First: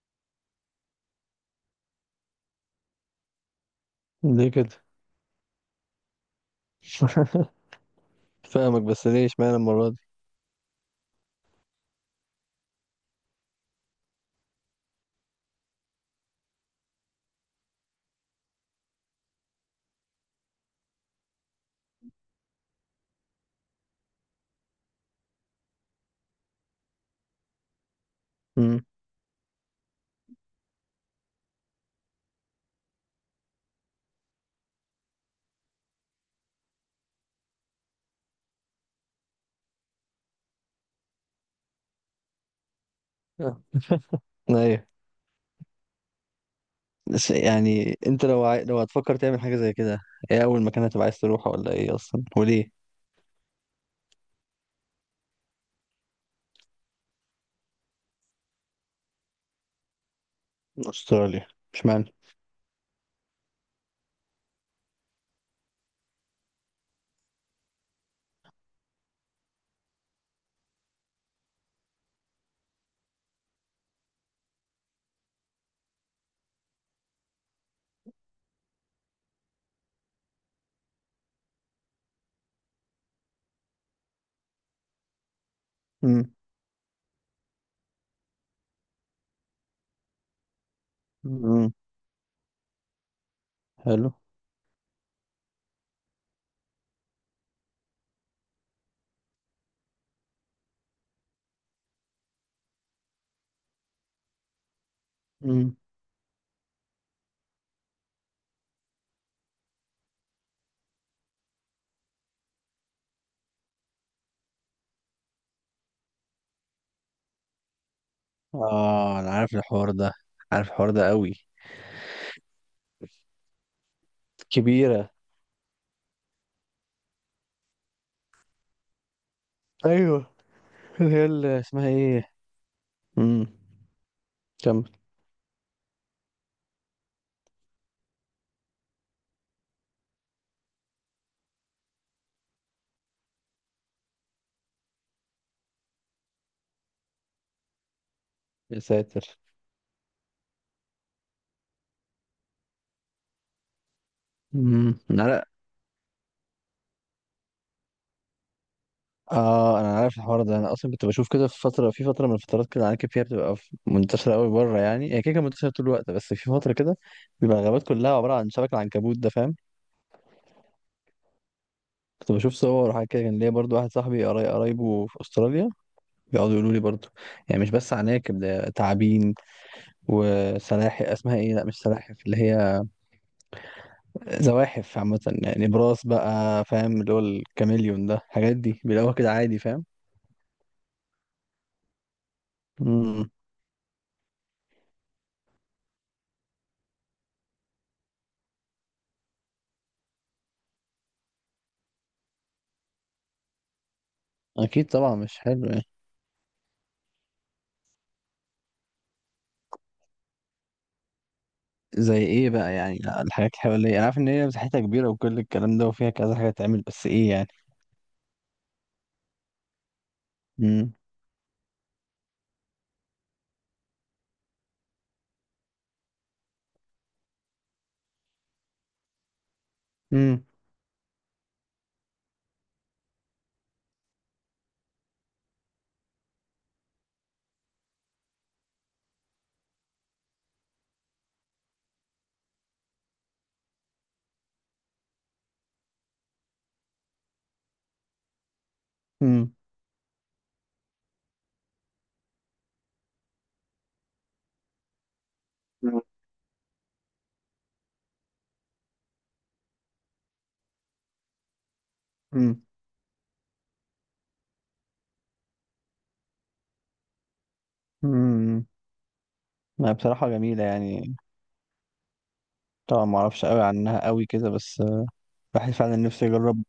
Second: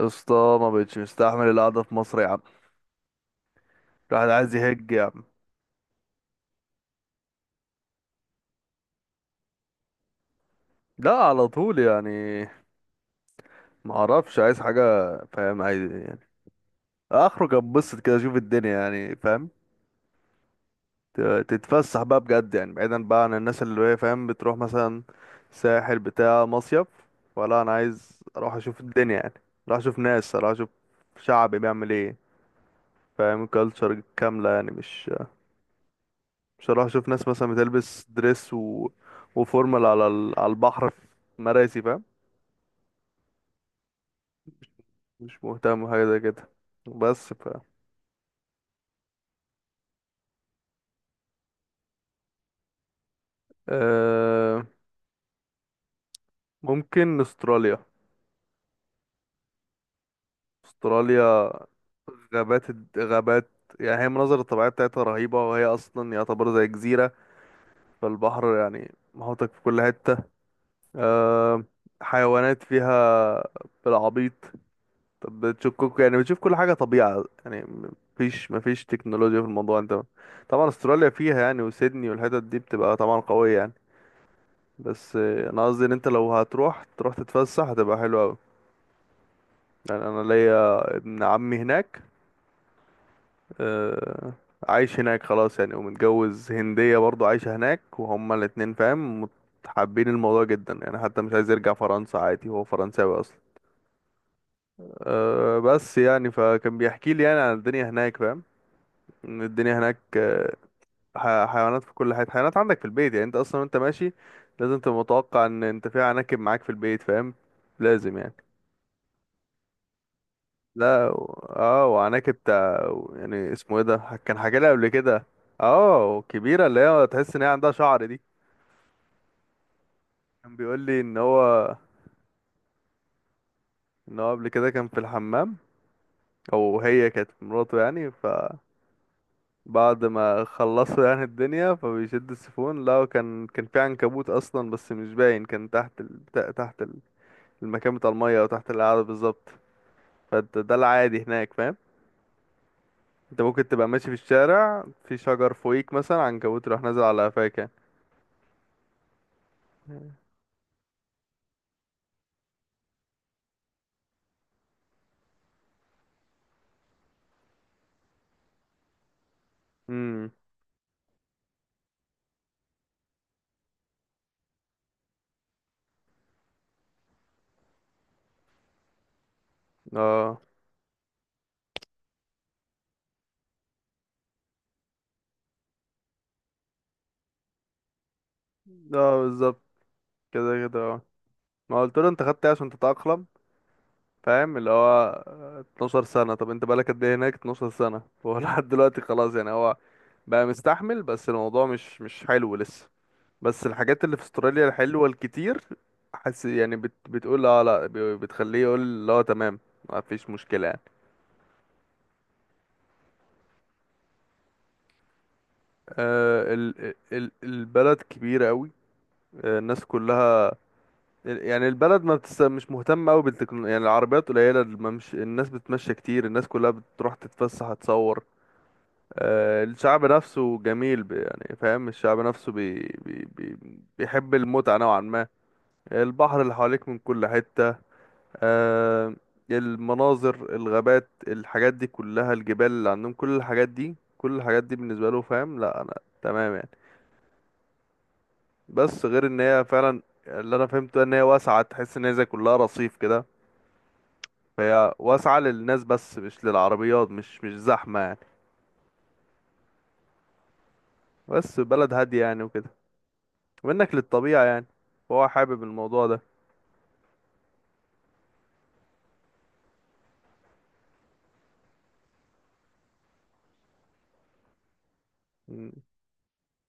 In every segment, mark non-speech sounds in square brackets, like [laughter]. يا اسطى، ما بقتش مستحمل القعده في مصر يا عم. الواحد ليه عايز كده؟ يهج يا عم. [laughs] فاهمك، بس ليه اشمعنى المرة دي؟ لا على طول يعني، ما اعرفش عايز حاجه فاهم، عايز يعني اخرج اتبسط كده اشوف الدنيا يعني فاهم، ت- تتفسح بقى بجد يعني بعيدا بقى عن الناس اللي هي فاهم بتروح مثلا ساحل بتاع مصيف ولا انا عايز اروح اشوف امم الدنيا يعني. اروح اشوف ناس، اروح اشوف شعبي بيعمل ايه فاهم، كلتشر كامله يعني. مش بصراحة، شوف ناس مثلا بتلبس دريس وفورمال على البحر في مراسي فاهم. ايوه. مش مهتم بحاجة زي كده. بس بس ف يعني انت لو لو هتفكر تعمل حاجة زي كده، ايه اول مكان هتبقى عايز تروحه ولا ايه اصلا، وليه؟ أه... ممكن استراليا. استراليا؟ استراليا، اشمعنى؟ غابات، يعني هي المناظر الطبيعية بتاعتها رهيبة، وهي أصلا يعتبر زي جزيرة، فالبحر يعني محوطك في كل حتة. أه... حيوانات فيها بالعبيط. طب بتشككوا يعني، بتشوف كل حاجة طبيعة يعني، مفيش تكنولوجيا في الموضوع. انت طبعا استراليا فيها يعني، وسيدني والحتت دي بتبقى طبعا قوية يعني. بس انا قصدي ان انت امم لو هتروح تروح تتفسح هتبقى حلوة اوي. يعني انا ليا ابن عمي امم هناك، حلو. آه، عايش هناك خلاص يعني ومتجوز هندية برضو عايشة هناك، وهما الاتنين فاهم، حابين الموضوع جدا يعني، حتى مش عايز يرجع فرنسا عادي، هو فرنساوي اصلا. أه امم بس يعني، فكان بيحكي لي يعني عن الدنيا هناك فاهم. الدنيا هناك حيوانات في كل حتة، حيوانات عندك في البيت يعني. انت اصلا وانت ماشي لازم تبقى متوقع ان انت في عناكب معاك في البيت فاهم، لازم يعني. اه، انا عارف الحوار ده، عارف الحوار ده لا قوي. اه، وعناكب بتاع يعني اسمه ايه ده، كان حاجة لي قبل كبيرة. كده. اه كبيرة، اللي هي تحس ان هي عندها شعر دي. ايوه. كان بيقول لي اللي ان هي اللي هو، اسمها ايه؟ امم ان هو قبل كده كمل. كان في الحمام، او هي كانت مراته يعني، فبعد ما خلصوا يعني الدنيا فبيشد السيفون، لا كان، كان في عنكبوت اصلا بس مش باين، كان تحت المكان بتاع المية او تحت يا القعدة ساتر. بالظبط. فانت ده العادي هناك فاهم. انت ممكن تبقى ماشي في الشارع، امم في شجر فوقيك مثلا، عنكبوت راح نازل على قفاك يعني. اه، انا عارف الحوار ده. انا اصلا كنت بشوف كده في فتره، من الفترات كده، العناكب فيها بتبقى منتشره قوي بره. يعني هي كده كانت منتشره طول الوقت، بس في فتره كده بيبقى الغابات كلها عباره عن شبك العنكبوت ده، فاهم. امم، كنت بشوف صور وحاجات كده. كان ليا برضو واحد صاحبي قرايبه في استراليا، بيقعدوا يقولوا لي برضو يعني مش بس عناكب، ده تعابين اه، وسلاحف، اسمها ايه؟ لا مش سلاحف، اللي هي زواحف عامه يعني براس، بقى فاهم، اللي هو الكاميليون ده. الحاجات دي بيلاقوها اه كده عادي، بالظبط، فاهم. كده كده اه. ما قلت له انت خدت ايه عشان تتأقلم، امم فاهم اللي هو 12 سنة. طب انت بقالك قد ايه هناك؟ 12 سنة هو [laughs] لحد دلوقتي خلاص يعني، هو بقى مستحمل بس الموضوع مش، مش حلو لسه. بس الحاجات اللي في استراليا اكيد الحلوة طبعا مش الكتير، حلو. حس يعني بتقول اه، لا بتخليه يقول لا تمام، ما فيش مشكلة يعني. زي ايه بقى يعني الحاجات الحوالية؟ انا عارف ان هي مساحتها كبيرة، وكل الكلام ده، وفيها كذا حاجة آه تعمل، بس ايه يعني؟ البلد كبيرة قوي. آه الناس كلها، امم يعني البلد ما مش مهتمة قوي بالتكنولوجيا يعني، العربيات قليلة، الناس بتمشي كتير، الناس كلها بتروح تتفسح تصور. آه الشعب امم نفسه جميل، يعني فاهم الشعب نفسه بي... بي... بيحب المتعة نوعا ما. البحر اللي حواليك من كل حتة، آه المناظر، الغابات، الحاجات دي كلها، الجبال اللي عندهم، كل الحاجات دي، كل الحاجات دي بالنسبة له فاهم. لا انا تمام يعني، بس غير ان امم هي فعلا اللي انا فهمته ان هي واسعة، تحس ان هي زي كلها رصيف كده، فهي واسعة للناس بس مش للعربيات، مش زحمة يعني، بس بلد هادية يعني امم وكده، وانك للطبيعة يعني، فهو حابب الموضوع ده. امم ما بصراحة جميلة يعني. طبعا ما اعرفش قوي عنها قوي كده، بس مم. الواحد فعلا نفسه يجرب،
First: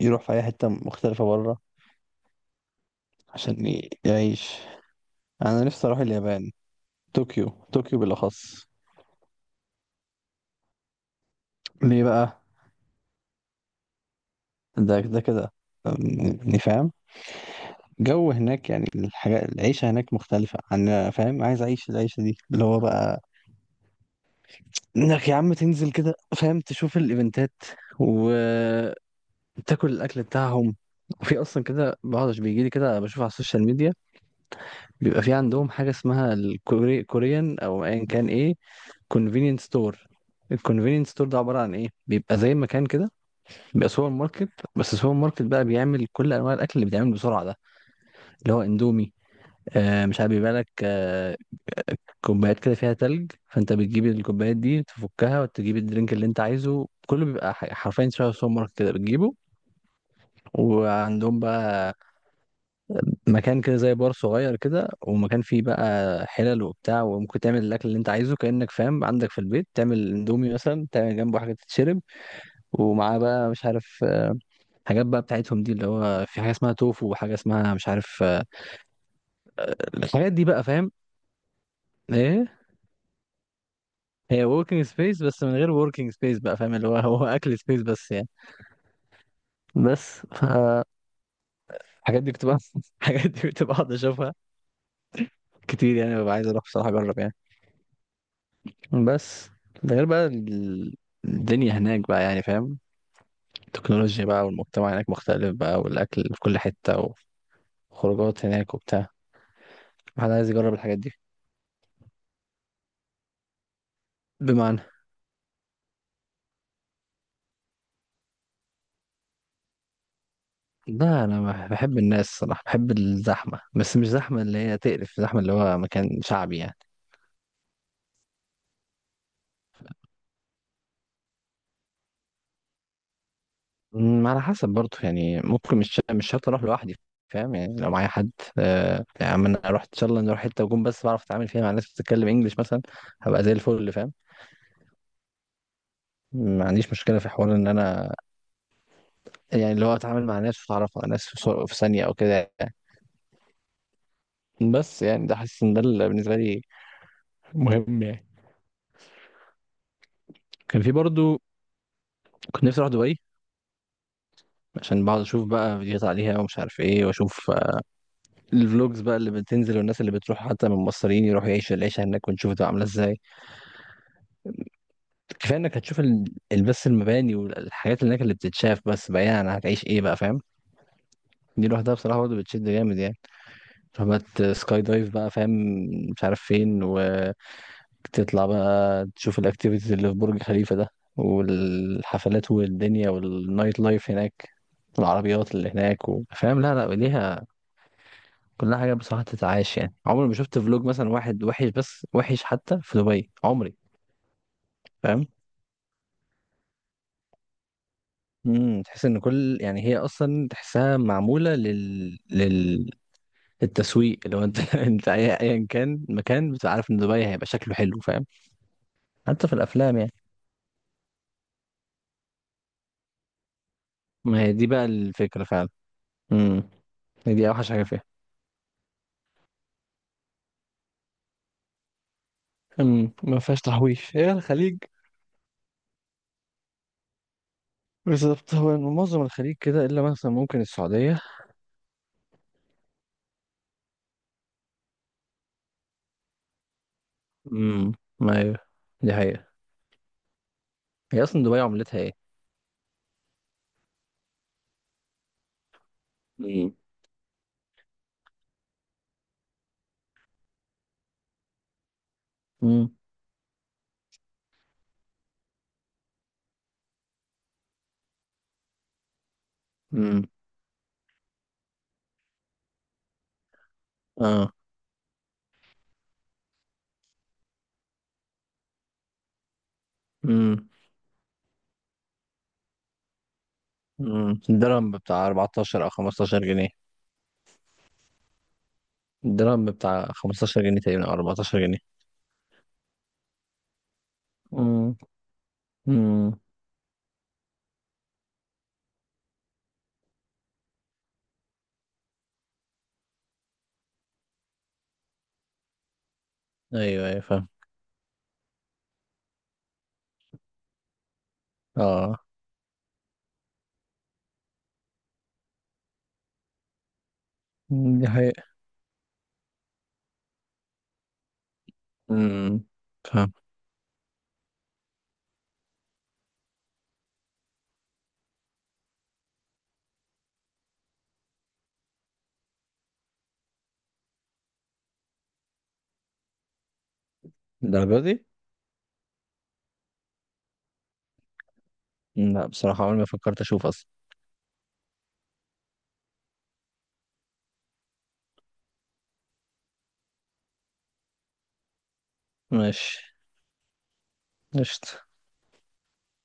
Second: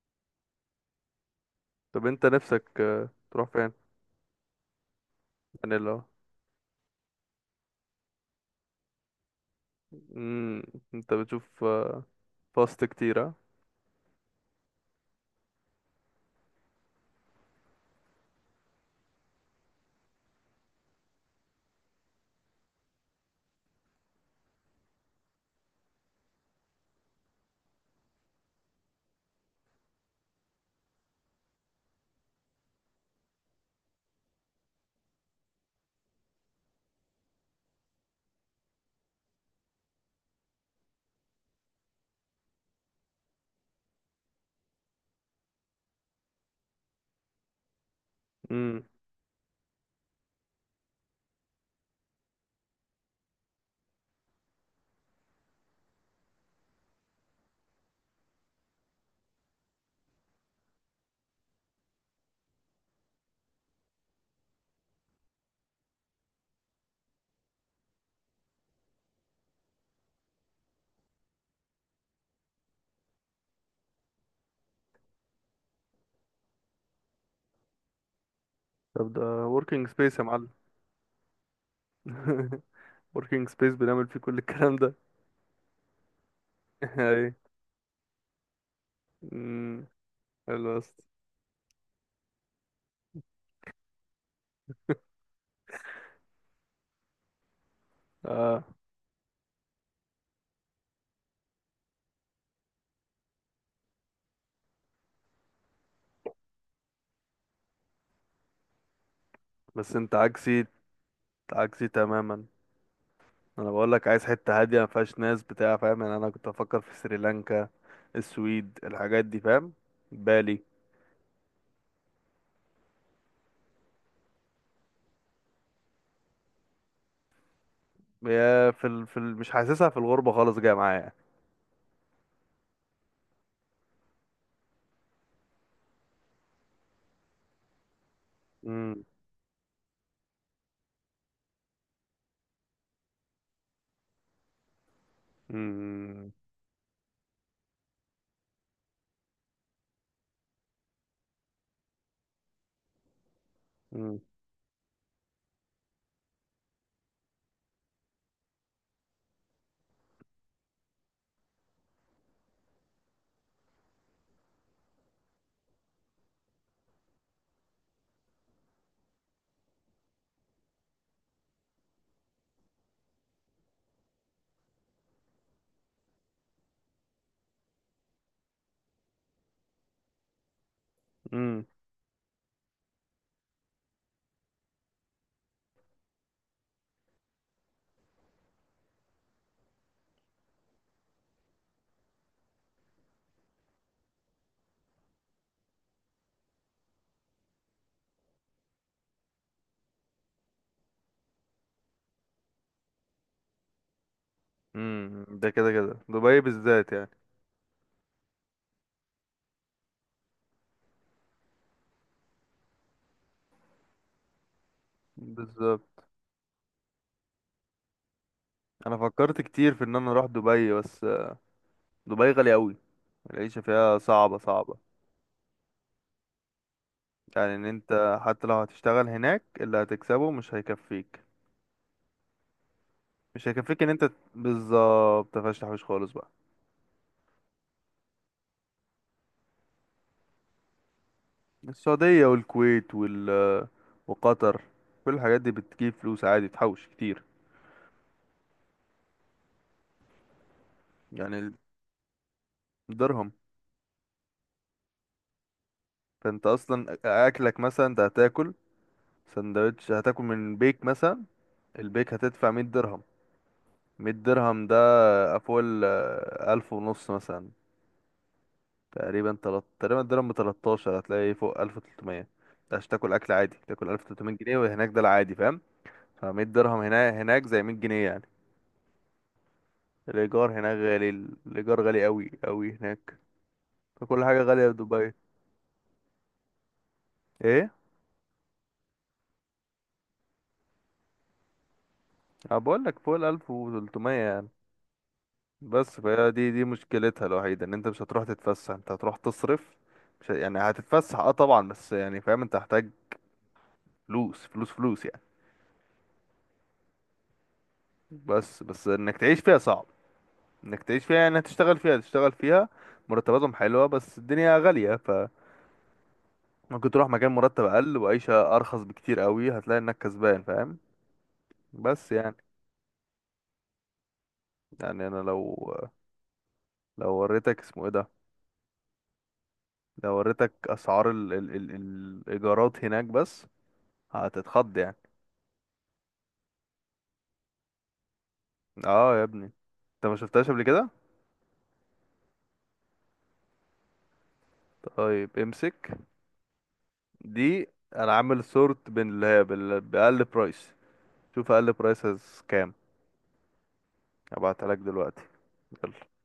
يروح في اي حتة مختلفة بره طب انت نفسك تروح عشان فين؟ يعيش. انا يعني نفسي اروح لو، اليابان. طوكيو. طوكيو بالاخص. مم، انت بتشوف ليه بقى؟ فاست كتير. ده ده كده أم، يعني فاهم جو هناك. يعني الحاجة، العيشة هناك مختلفة عن فاهم. عايز أعيش العيشة دي، اللي هو بقى إنك يا عم تنزل كده فاهم، تشوف الإيفنتات، وتاكل الأكل بتاعهم. وفي أصلا كده بقعد، بيجي لي كده بشوف على السوشيال ميديا، بيبقى في عندهم حاجة اسمها الكوري، كوريان، أو أيا كان، إيه، كونفينينس ستور. الكونفينينس ستور ده عبارة عن إيه؟ بيبقى زي مكان كده، بيبقى سوبر ماركت، بس السوبر ماركت بقى بيعمل كل أنواع الأكل اللي بيتعمل بسرعة ده، اللي هو ها؟ إندومي. آه، مش عارف، بيبقى لك كوبايات كده فيها تلج، فانت بتجيب الكوبايات دي، تفكها وتجيب الدرينك اللي انت عايزه، كله بيبقى حرفيا شبه سوبر ماركت كده، بتجيبه. وعندهم بقى مكان كده زي بار صغير كده، ومكان فيه بقى حلل وبتاع، وممكن تعمل الاكل اللي انت عايزه كأنك فاهم عندك في البيت، تعمل اندومي مثلا، تعمل جنبه حاجه تتشرب. ومعاه بقى مش عارف حاجات بقى بتاعتهم دي، اللي هو في حاجه اسمها توفو، وحاجه اسمها مش عارف طب ده working space يا الحاجات دي معلم. بقى فاهم. ايه، [laughs] working space بنعمل فيه كل هي الكلام وركينج ده. سبيس، بس من غير وركينج سبيس، بقى فاهم اللي هو، [laughs] هو ايه. اكل سبيس بس يعني. أمم، بس حلو فالحاجات بس. دي كنت بقى [laughs] الحاجات دي كنت بقعد اشوفها كتير يعني. ببقى عايز اروح بصراحه اجرب يعني. اه بس ده غير بقى الدنيا هناك بقى يعني فاهم. التكنولوجيا بقى، والمجتمع هناك مختلف بقى، والاكل في كل حته، وخروجات هناك وبتاع. بس انت الواحد عايز عكسي، يجرب الحاجات دي. عكسي تماما. انا بقول لك عايز حتة هادية بمعنى، ما فيهاش ناس بتاع فاهم، يعني انا كنت افكر في سريلانكا، السويد، الحاجات دي فاهم، بالي. لا انا بحب الناس صراحه، بحب الزحمه، بس مش زحمه اللي هي تقرف، زحمه اللي هو مكان شعبي يعني. هي مش حاسسها في الغربة خالص، جاية معايا. على حسب برضه يعني، ممكن مش شرط اروح لوحدي، فاهم يعني لو معايا حد. امم، آه يعني اما انا اروح ان شاء الله نروح حته، وأكون بس بعرف اتعامل فيها مع ناس بتتكلم انجلش مثلا، هبقى زي الفل فاهم. امم، ما عنديش مشكله في حوار ان انا يعني اللي هو اتعامل مع ناس، واتعرف على ناس في في ثانيه او كده يعني. امم، بس يعني ده حاسس ان ده اللي بالنسبه لي مهم يعني. كان في برضه، كنت نفسي اروح دبي، عشان بقعد اشوف بقى فيديوهات عليها ومش عارف ايه، واشوف الفلوجز بقى اللي بتنزل، والناس اللي بتروح حتى من مصريين يروحوا يعيشوا العيشه هناك، ونشوف ده عامله ازاي. كفايه انك هتشوف بس المباني والحاجات اللي هناك اللي بتتشاف، بس بعيدا عن هتعيش ايه بقى فاهم. امم. دي لوحدها بصراحه برضه بتشد جامد يعني. رحلات سكاي دايف بقى فاهم، مش عارف فين، وتطلع بقى تشوف الاكتيفيتيز اللي في برج خليفه ده، والحفلات والدنيا والنايت لايف هناك، والعربيات اللي هناك، و- فاهم، لا لا ليها. كلها حاجه بصراحه تتعاش يعني. عمري ما شفت فلوج مثلا واحد وحش، بس وحش حتى في دبي، عمري، أمم. فاهم. ده كده كده دبي بالذات يعني. امم، تحس ان كل يعني هي اصلا تحسها معموله لل التسويق. لو انت [laughs] انت ايا كان بالظبط، مكان، بتبقى عارف ان دبي هيبقى شكله حلو فاهم. انا فكرت حتى في كتير في ان الافلام انا يعني. اروح دبي، بس دبي غالية أوي، العيشة فيها صعبة ما هي دي صعبة. بقى الفكره فعلا. امم، هي دي يعني إن اوحش حاجه فيها. أنت حتى لو هتشتغل هناك اللي هتكسبه مش هيكفيك. امم، ما مش فيهاش هيكفيك إن أنت، تحويش، هي الخليج. بالظبط، مفيهاش تحويش خالص بقى. بالظبط. هو معظم الخليج كده، الا مثلا ممكن السعوديه. السعودية والكويت وقطر، كل الحاجات دي بتجيب فلوس عادي، تحوش كتير. امم، ما هي دي حقيقه. هي اصلا يعني دبي عملتها ايه؟ الدرهم، فأنت امم أصلا أكلك مثلا، أنت هتاكل سندوتش، هتاكل من بيك مثلا، البيك هتدفع مية امم درهم. مية درهم ده فوق ألف ونص مثلا تقريبا، تقريبا امم الدرهم ب 13، هتلاقي ايه؟ فوق 1300. ده عشان تاكل اكل عادي تاكل 1300 اه. جنيه وهناك ده العادي فاهم. ف 100 درهم هنا هناك زي 100 جنيه يعني. الايجار امم هناك غالي، الايجار غالي قوي قوي هناك، فكل حاجه غاليه في الدرهم دبي. بتاع 14 او 15 جنيه. ايه، الدرهم بتاع 15 جنيه تقريبا، او 14 جنيه. انا بقول لك فوق ال 1300 يعني. امم بس فهي امم دي مشكلتها الوحيده ان انت مش هتروح تتفسح، انت هتروح تصرف. مش ه- يعني هتتفسح اه طبعا، بس يعني فاهم انت هتحتاج فلوس فلوس فلوس يعني. ايوه، ايوه، فاهم. بس انك تعيش فيها صعب، انك تعيش فيها يعني، هتشتغل فيها، اه. تشتغل فيها مرتباتهم حلوة بس الدنيا غالية، فممكن تروح مكان مرتب أقل مم، دي حقيقة. وعيشة أرخص بكتير قوي، هتلاقي إنك كسبان فاهم. بس يعني، امم فاهم. يعني أنا لو، لو وريتك اسمه إيه ده، لو وريتك أسعار الإيجارات هناك بس، هتتخض يعني. الدرجة دي؟ اه يا ابني، انت ما شفتهاش قبل كده. لا بصراحة عمري ما فكرت اشوف اصلا. طيب امسك دي، انا عامل سورت بين اللي هي بأقل برايس. شوف أقل برايس كام. ماشي. هبعتها لك قشطة. دلوقتي. يلا.